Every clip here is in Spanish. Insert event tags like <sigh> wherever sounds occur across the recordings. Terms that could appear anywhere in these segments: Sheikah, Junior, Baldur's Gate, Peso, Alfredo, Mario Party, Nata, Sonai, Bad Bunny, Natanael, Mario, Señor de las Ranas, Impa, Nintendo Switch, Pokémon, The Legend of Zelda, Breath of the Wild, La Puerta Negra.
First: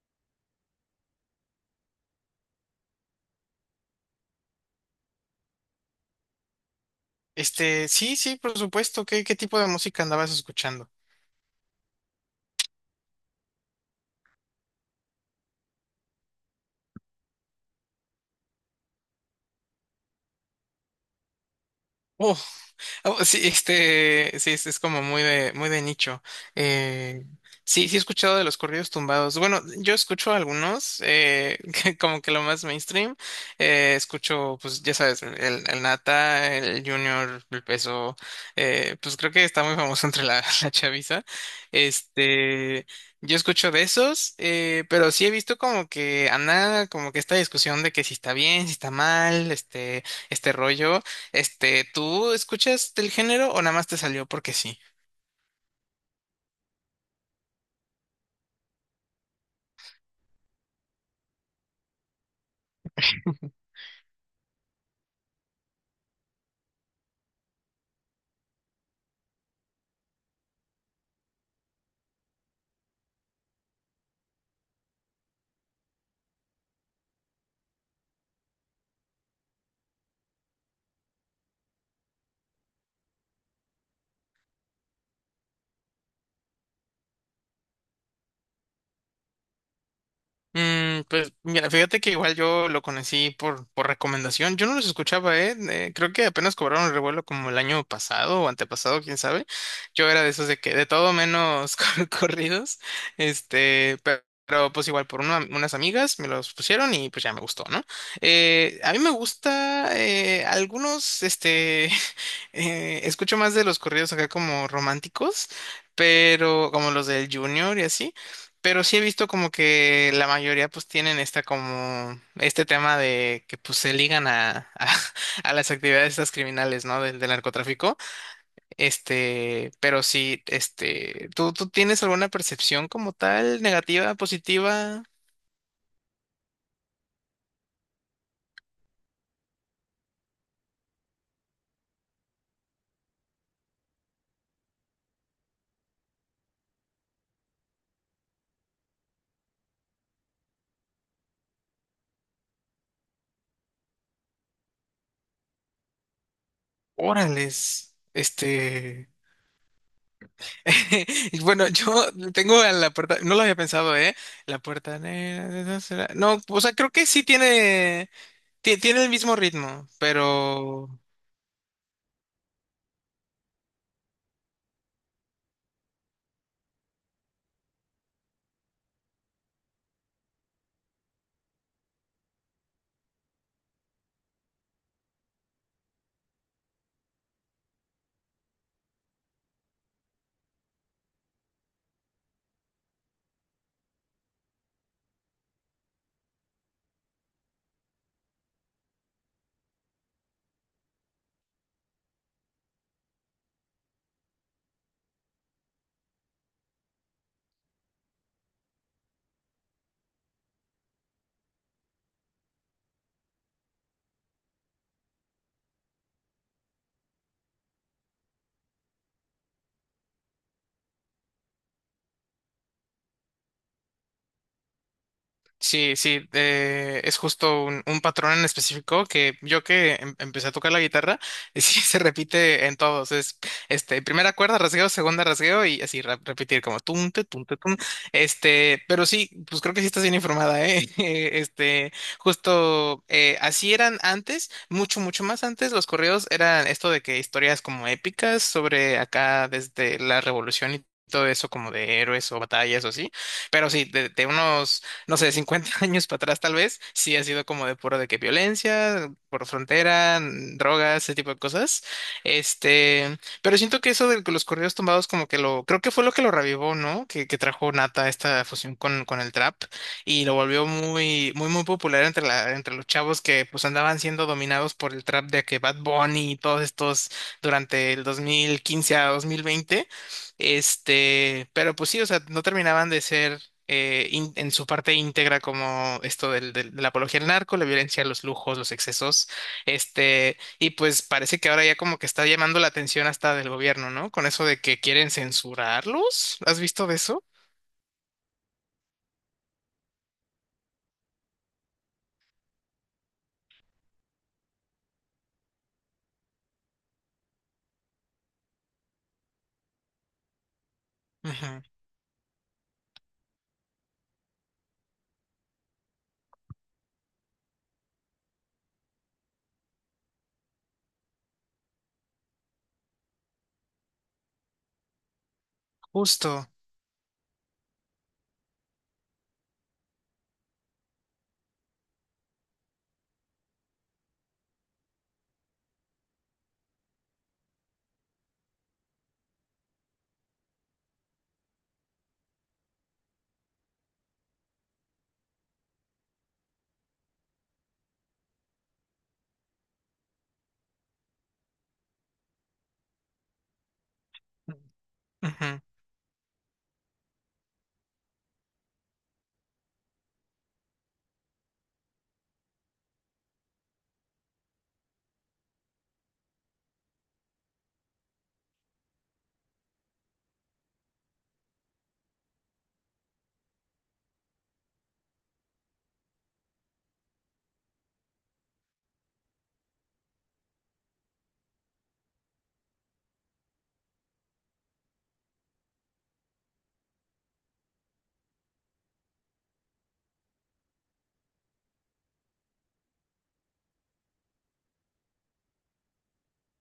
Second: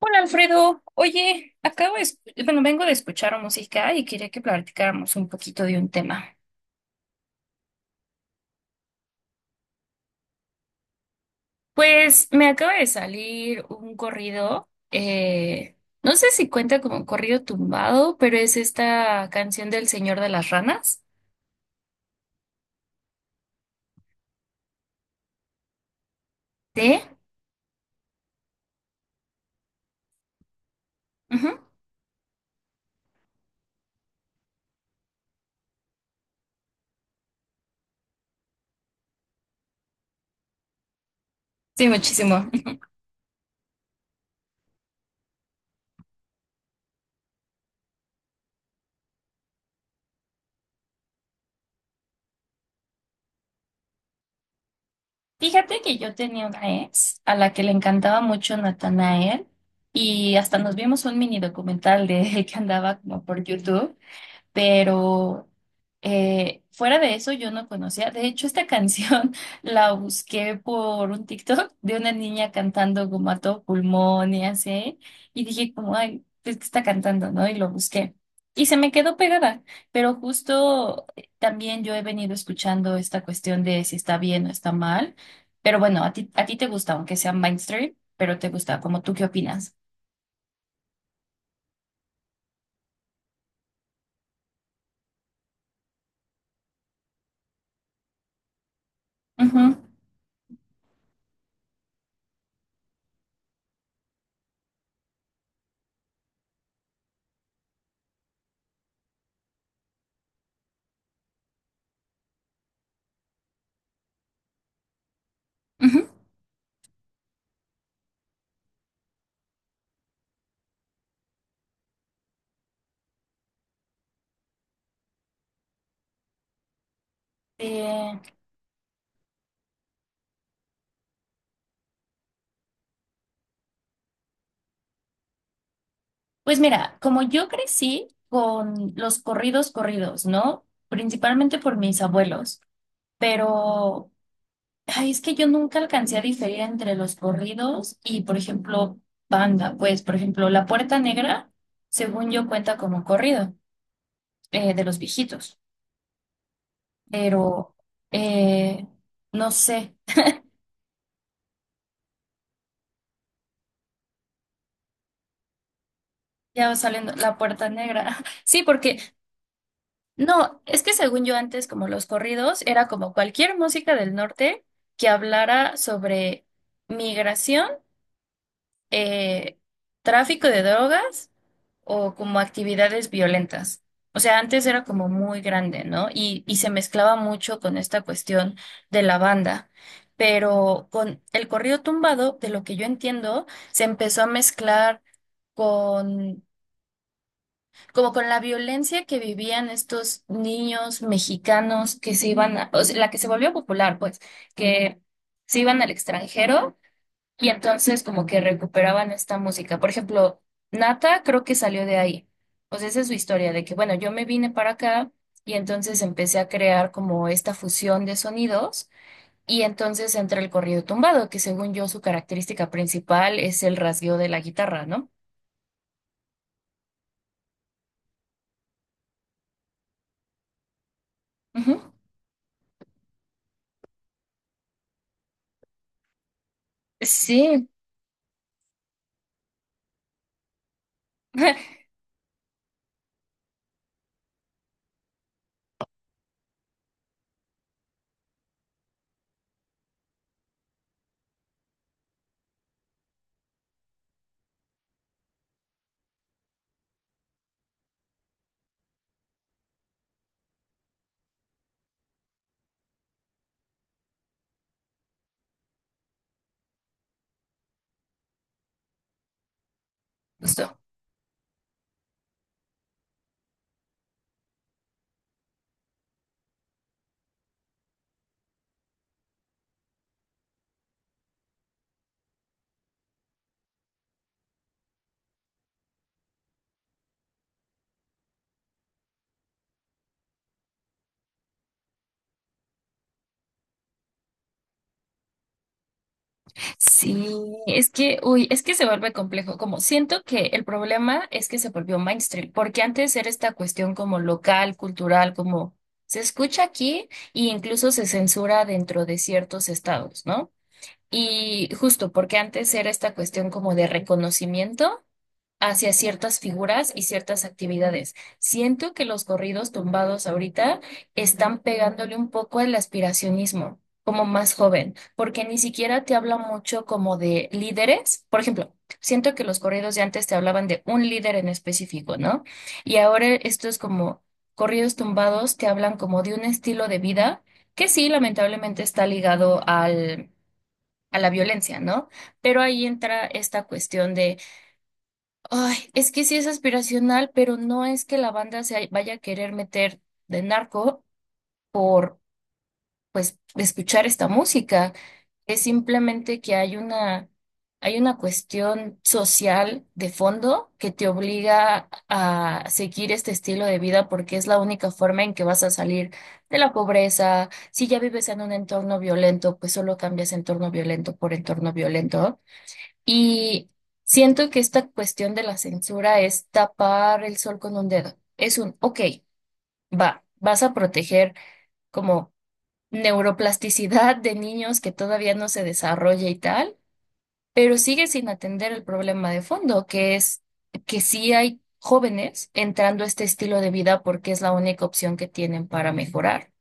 Hola Alfredo, oye, bueno, vengo de escuchar música y quería que platicáramos un poquito de un tema. Sí, sí, por supuesto. ¿Qué, qué tipo de música andabas escuchando? Pues me acaba de salir un corrido, no sé si cuenta como corrido tumbado, pero es esta canción del Señor de las Ranas. Oh. Oh, sí, sí, es como muy de nicho. ¿Sí? Eh, sí, sí he escuchado de los corridos tumbados. Bueno, yo escucho algunos, Ujú. <laughs> que como que lo más mainstream. Escucho, pues, ya sabes, el Nata, el Junior, el Peso. Pues creo que está muy famoso entre <laughs> la chaviza. Sí, muchísimo. <laughs> Este, yo escucho de esos, pero sí he visto como que anda, como que esta discusión de que si está bien, si está mal, este rollo. ¿Tú escuchas del género o nada más te salió porque sí? Fíjate que yo tenía una ex a la que le encantaba mucho Natanael y hasta nos vimos un mini documental de <laughs> él que andaba como <laughs> por YouTube. Pero fuera de eso yo no conocía. De hecho, esta canción <laughs> la busqué por un TikTok de una niña cantando como a todo pulmón y así. Y dije como, ay, pues que está cantando, ¿no? Y lo busqué. Y se me quedó pegada. Pero justo también yo he venido escuchando esta cuestión de si está bien o está mal. Pero bueno, a ti te gusta, aunque sea mainstream, pero te gusta. Como tú, ¿qué opinas? Pues mira, fíjate que igual yo lo conocí por recomendación. Yo no los escuchaba, ¿eh? Creo que apenas cobraron el revuelo como el año pasado o antepasado, quién sabe. Ujú, Yo era de esos de que de todo menos <laughs> corridos. Pero, pues igual por unas amigas me los pusieron y pues ya me gustó, ¿no? A mí me gusta algunos, <laughs> escucho más de los corridos acá como románticos. ujú. Pero como los del Junior y así, pero sí he visto como que la mayoría pues tienen esta como este tema de que pues se ligan a, <laughs> a las actividades estas criminales, ¿no? Del, del narcotráfico. Eh, Pero sí, ¿tú, tú tienes alguna percepción como tal, negativa, positiva? Pues mira, como yo crecí con los corridos corridos, ¿no? Principalmente por mis abuelos, pero ay, es que yo nunca alcancé a diferir entre los corridos y, por ejemplo, banda. Pues, por ejemplo, La Puerta Negra, según yo, cuenta como corrido de los viejitos, pero Órales, eh, no sé, <laughs> y bueno, yo tengo a la puerta, no lo había pensado, ¿eh? La puerta negra, de esa no, o ya sea, va creo que saliendo sí La Puerta tiene, Negra. <laughs> Sí, porque tiene el mismo ritmo, no, es pero que según yo antes, como los corridos, era como cualquier música del norte que hablara sobre migración, eh, tráfico de drogas o como actividades violentas. O sea, antes era como muy grande, ¿no? Y se mezclaba mucho con esta cuestión de la banda. Pero con el corrido tumbado, de lo que yo entiendo, se empezó a mezclar con como con la violencia que vivían estos niños mexicanos que se iban, o sea, la que se volvió popular, pues, que se iban al extranjero y entonces como que recuperaban esta música. Por ejemplo, Nata creo que salió de ahí. O sea, esa es su historia de que, bueno, yo me vine para acá y entonces empecé a crear como esta fusión de sonidos y entonces entra el corrido tumbado, que según yo su característica principal es el rasgueo de la guitarra, ¿no? sí, sí, es justo un patrón en específico que yo que empecé a tocar la guitarra, <laughs> sí Ujú. se repite en todos. Es este primera cuerda, rasgueo, segunda rasgueo y así repetir como tunte, tunte, Sí. tum. Pero sí, pues creo que sí estás bien informada, ¿eh? <laughs> <laughs> Justo así eran antes, mucho, mucho más antes. Los correos eran esto de que historias como épicas sobre acá desde la revolución y todo eso como de héroes o batallas o así. Pero sí, de unos no sé, 50 <laughs> años para atrás tal vez, sí ha sido como de puro de que violencia, por frontera, drogas, ese tipo de cosas. Pero siento que eso de los corridos tumbados como que lo, creo que fue lo que lo revivó, ¿no? Que trajo Nata esta fusión con el trap y lo volvió Justo. muy, muy, muy popular entre la, entre los chavos que pues andaban siendo dominados por el trap de que Bad Bunny y todos estos durante el 2015 a 2020. Pero pues sí, o sea, no terminaban de ser en su parte íntegra como esto del, de la apología al narco, la violencia, los lujos, los excesos, y pues parece que ahora ya como que está llamando la atención hasta del gobierno, ¿no? Con eso de que quieren censurarlos, ¿has visto de eso? Sí, es que, uy, es que se vuelve complejo. Como siento que el problema es que se volvió mainstream, porque antes era esta cuestión como local, cultural, como se escucha aquí e incluso se censura dentro de ciertos estados, ¿no? Ujú. Y justo porque antes era esta cuestión como de reconocimiento hacia ciertas figuras y ciertas actividades. Siento que los corridos tumbados ahorita están pegándole un poco al aspiracionismo, como más joven, porque ni siquiera te habla Justo. mucho como de líderes. Por ejemplo, siento que los corridos de antes te hablaban de un líder en específico, ¿no? Y ahora estos como corridos tumbados te hablan como de un estilo de vida que sí, lamentablemente está ligado a la violencia, ¿no? Pero ahí entra esta cuestión de ay, es que sí es aspiracional, pero no es que la banda se vaya a querer meter de narco por, pues, escuchar esta música. Ujú. Es simplemente que hay hay una cuestión social de fondo que te obliga a seguir este estilo de vida porque es la única forma en que vas a salir de la pobreza. Si ya vives en un entorno violento, pues solo cambias entorno violento por entorno violento. Y siento que esta cuestión de la censura es tapar el sol con un dedo. Es un, ok, va, vas a proteger como neuroplasticidad de niños que todavía no se desarrolla y tal, pero sigue sin atender el problema de fondo, que es que sí hay jóvenes entrando a este estilo de vida porque es la única opción que tienen para mejorar.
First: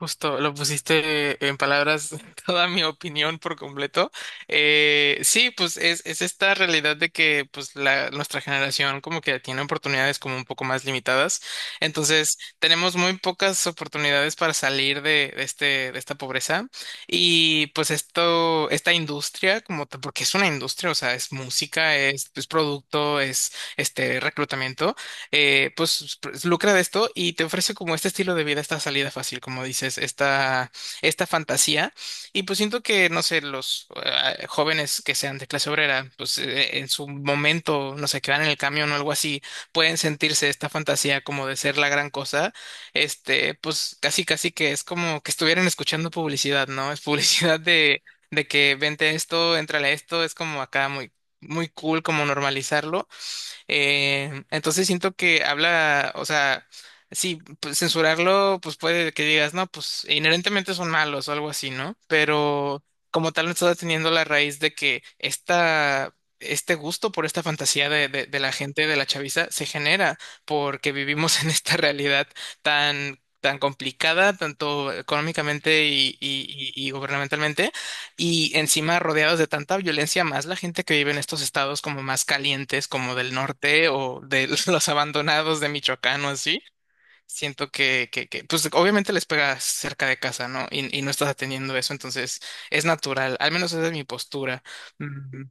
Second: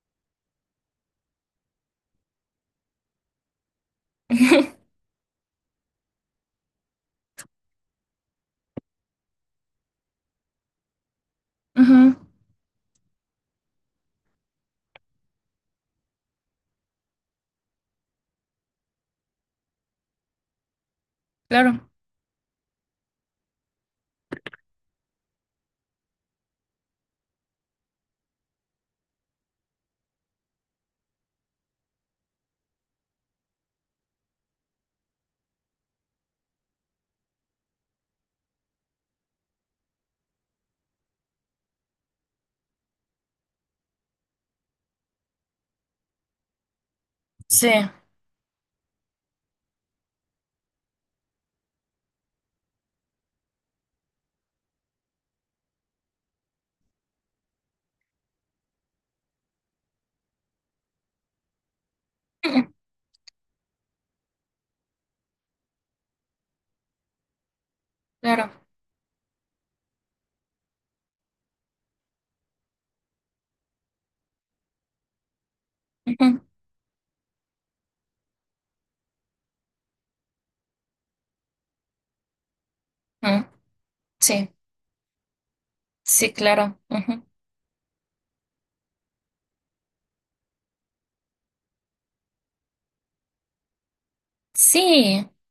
Justo, lo pusiste en palabras <laughs> toda mi opinión por completo. Sí, pues es esta realidad de que pues la, nuestra generación como que tiene oportunidades como un poco más limitadas. Ujú, Entonces, tenemos muy pocas oportunidades para salir de este, de esta pobreza. Y pues esto, esta industria, como porque es una industria, o sea, es claro. música, es producto, es este reclutamiento pues lucra de esto y te ofrece como este estilo de vida, esta salida fácil, como dices, esta fantasía. Y pues siento que, no sé, los jóvenes que sean de clase obrera, pues en su momento, no sé, que van en el camión o algo así, pueden sentirse esta fantasía como de ser la gran cosa. Pues casi, casi que es como que estuvieran escuchando publicidad, ¿no? Es publicidad Sí. De que vente esto, entrale a esto, es como acá muy, muy cool como normalizarlo. Entonces siento que habla, o sea, sí, pues, censurarlo, pues puede que digas, no, pues inherentemente son malos o algo así, ¿no? Ujú, Pero como tal, no está teniendo la raíz de que esta, este gusto por esta fantasía de la claro. gente, de la chaviza, se genera porque vivimos <laughs> en esta realidad tan tan complicada, tanto económicamente y, Ujú, y gubernamentalmente, y encima rodeados de tanta violencia, más la gente que vive en estos estados como más calientes, como del ujú. norte o Sí, de <laughs> los abandonados de Michoacán o sí, así, claro. Ujú. siento que, pues obviamente les pega cerca de casa, ¿no? Y no estás atendiendo eso, entonces es natural, al menos esa es mi postura. Sí. Mm,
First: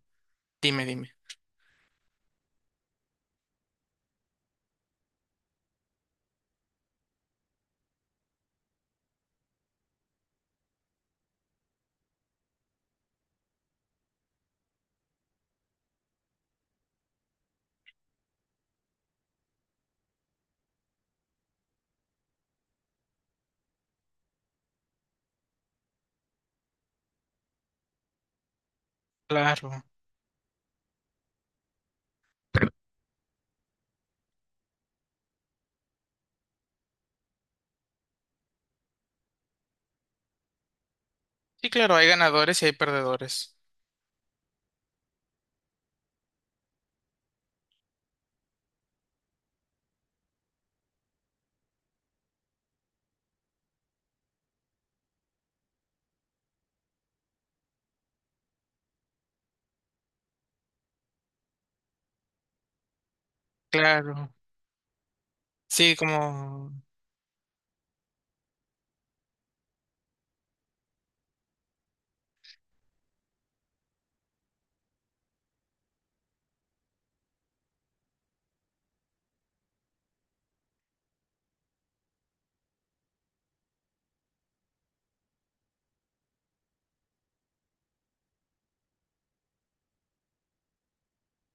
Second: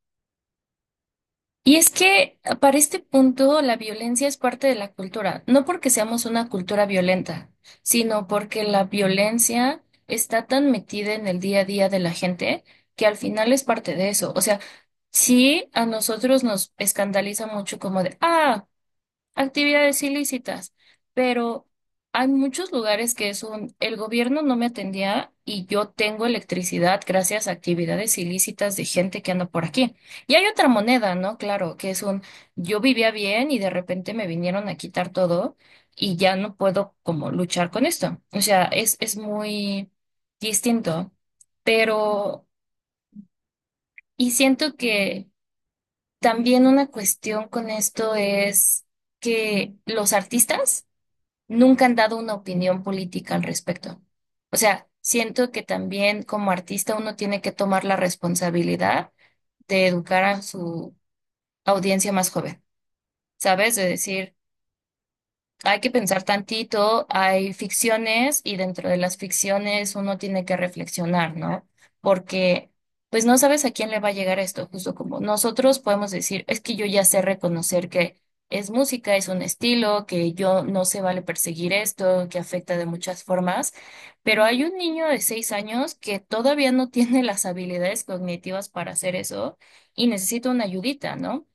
Dime, dime. Y es que para este punto la violencia es parte de la cultura, no porque seamos una cultura violenta, sino porque la violencia está tan metida en el día a día de la gente que al final es parte de eso. O sea, sí a nosotros nos escandaliza mucho como de, ah, actividades ilícitas, pero hay muchos lugares que es un, el gobierno no me atendía y yo tengo electricidad gracias a actividades ilícitas de gente que anda por Claro. aquí. Y hay otra moneda, ¿no? Claro, que es un, yo vivía bien y de repente me vinieron a quitar todo y ya no puedo como luchar con esto. O sea, es muy distinto, Sí, claro, hay pero, ganadores y hay perdedores. y siento que también una cuestión con esto es que los artistas nunca han dado una opinión política al respecto. O sea, siento que también como artista uno tiene que tomar la responsabilidad de educar a su audiencia más joven, ¿sabes? De Claro. decir, hay que Sí, pensar como, tantito, hay ficciones y dentro de las ficciones uno tiene que reflexionar, ¿no? Porque pues no sabes a quién le va a llegar esto, justo como nosotros podemos decir, es que yo ya sé reconocer que es música, es un estilo, que yo no se vale perseguir esto, que afecta de muchas formas, pero hay un niño de 6 años que todavía no tiene las habilidades cognitivas para hacer eso y necesita una ayudita, ¿no?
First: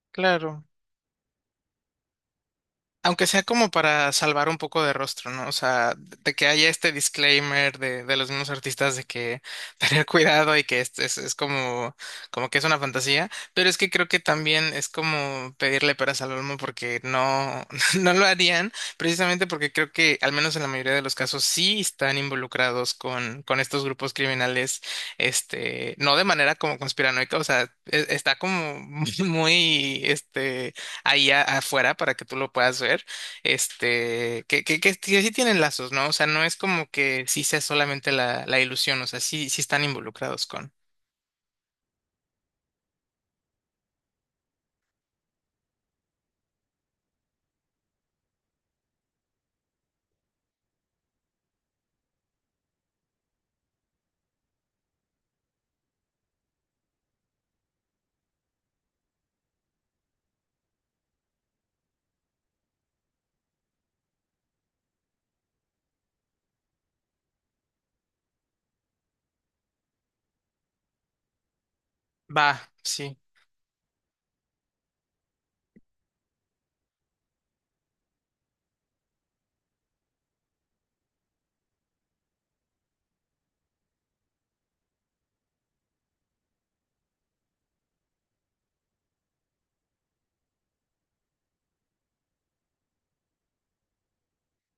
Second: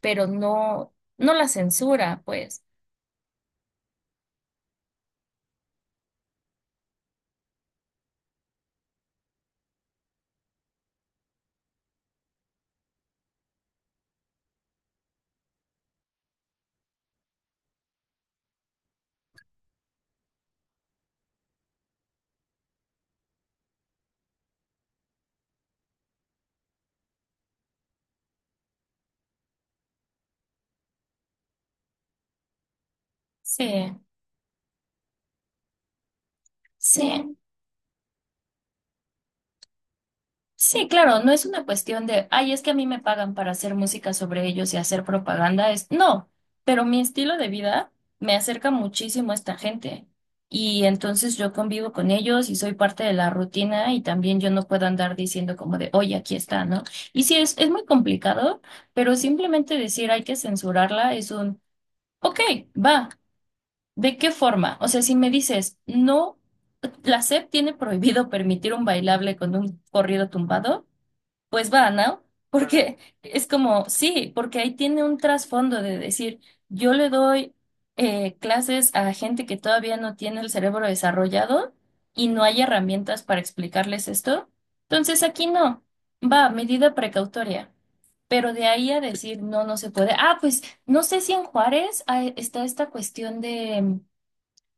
Pero claro. no, no la censura, pues. Aunque sea como para salvar un poco de rostro, ¿no? O sea, de que haya este disclaimer de los mismos artistas de que <laughs> tener cuidado y que es como, como que es una fantasía, pero es que creo que también es como pedirle peras al olmo porque no, <laughs> no lo harían, precisamente porque creo que al menos en la mayoría de los casos sí están involucrados con estos grupos criminales, no de manera como conspiranoica, o sea, está como <laughs> muy, ahí afuera para que tú lo puedas ver, Sí. Que sí tienen lazos, ¿no? O sea, no es como que Sí, sí sea solamente la, la ilusión, o sea, sí, sí están involucrados con. sí, claro, no es una cuestión de, ay, es que a mí me pagan para hacer música sobre ellos y hacer propaganda, es, no, pero mi estilo de vida me acerca muchísimo a esta gente y entonces yo convivo con ellos y soy parte de la rutina y también yo no puedo andar diciendo como de, oye, aquí está, ¿no? Y sí, es muy complicado, pero simplemente decir hay que censurarla es un, ok, va. ¿De qué forma? O sea, si me dices, no, la SEP tiene prohibido permitir un bailable con un corrido tumbado, pues va, ¿no? Va, Porque sí. es como, sí, porque ahí tiene un trasfondo de decir, yo le doy clases a gente que todavía no tiene el cerebro desarrollado y no hay herramientas para explicarles esto. Entonces aquí no, va, medida precautoria. Pero de ahí a decir, no, no se puede. Ah, pues no sé si en Juárez está esta cuestión de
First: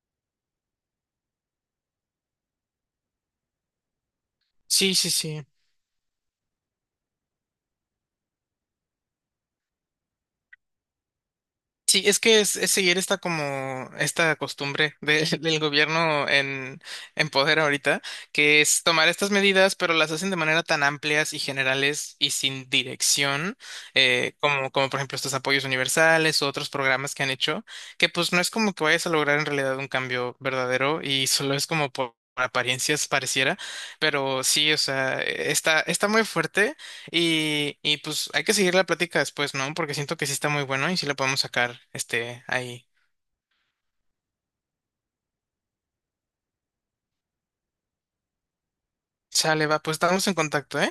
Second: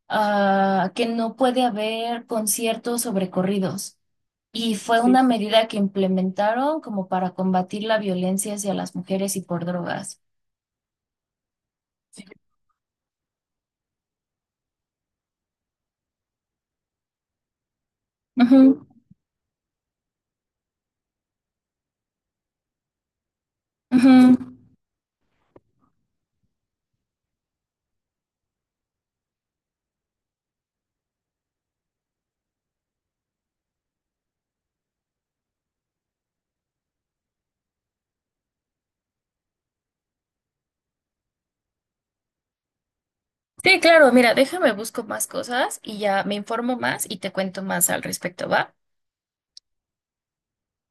ah, que no puede haber conciertos sobre corridos. Y Sí, fue Sí, sí, una sí. medida que implementaron como para combatir la violencia hacia las mujeres y por drogas. Sí, es que es seguir esta como esta costumbre <laughs> del gobierno en poder ahorita, que es Ujú, tomar estas medidas, pero las hacen de manera tan amplias y generales y sin dirección, ujú. Como, como por ejemplo estos apoyos universales u otros programas que han hecho, que pues no es como que vayas a lograr en realidad un cambio verdadero y solo es como por apariencias pareciera, pero sí, o sea, está, está muy fuerte y pues hay que seguir la plática después, ¿no? Porque siento que sí está muy bueno y sí la podemos sacar, ahí. Sí, claro, mira, déjame busco más cosas y ya me informo más y te cuento más al respecto, ¿va? Sale, va, pues estamos en contacto, ¿eh?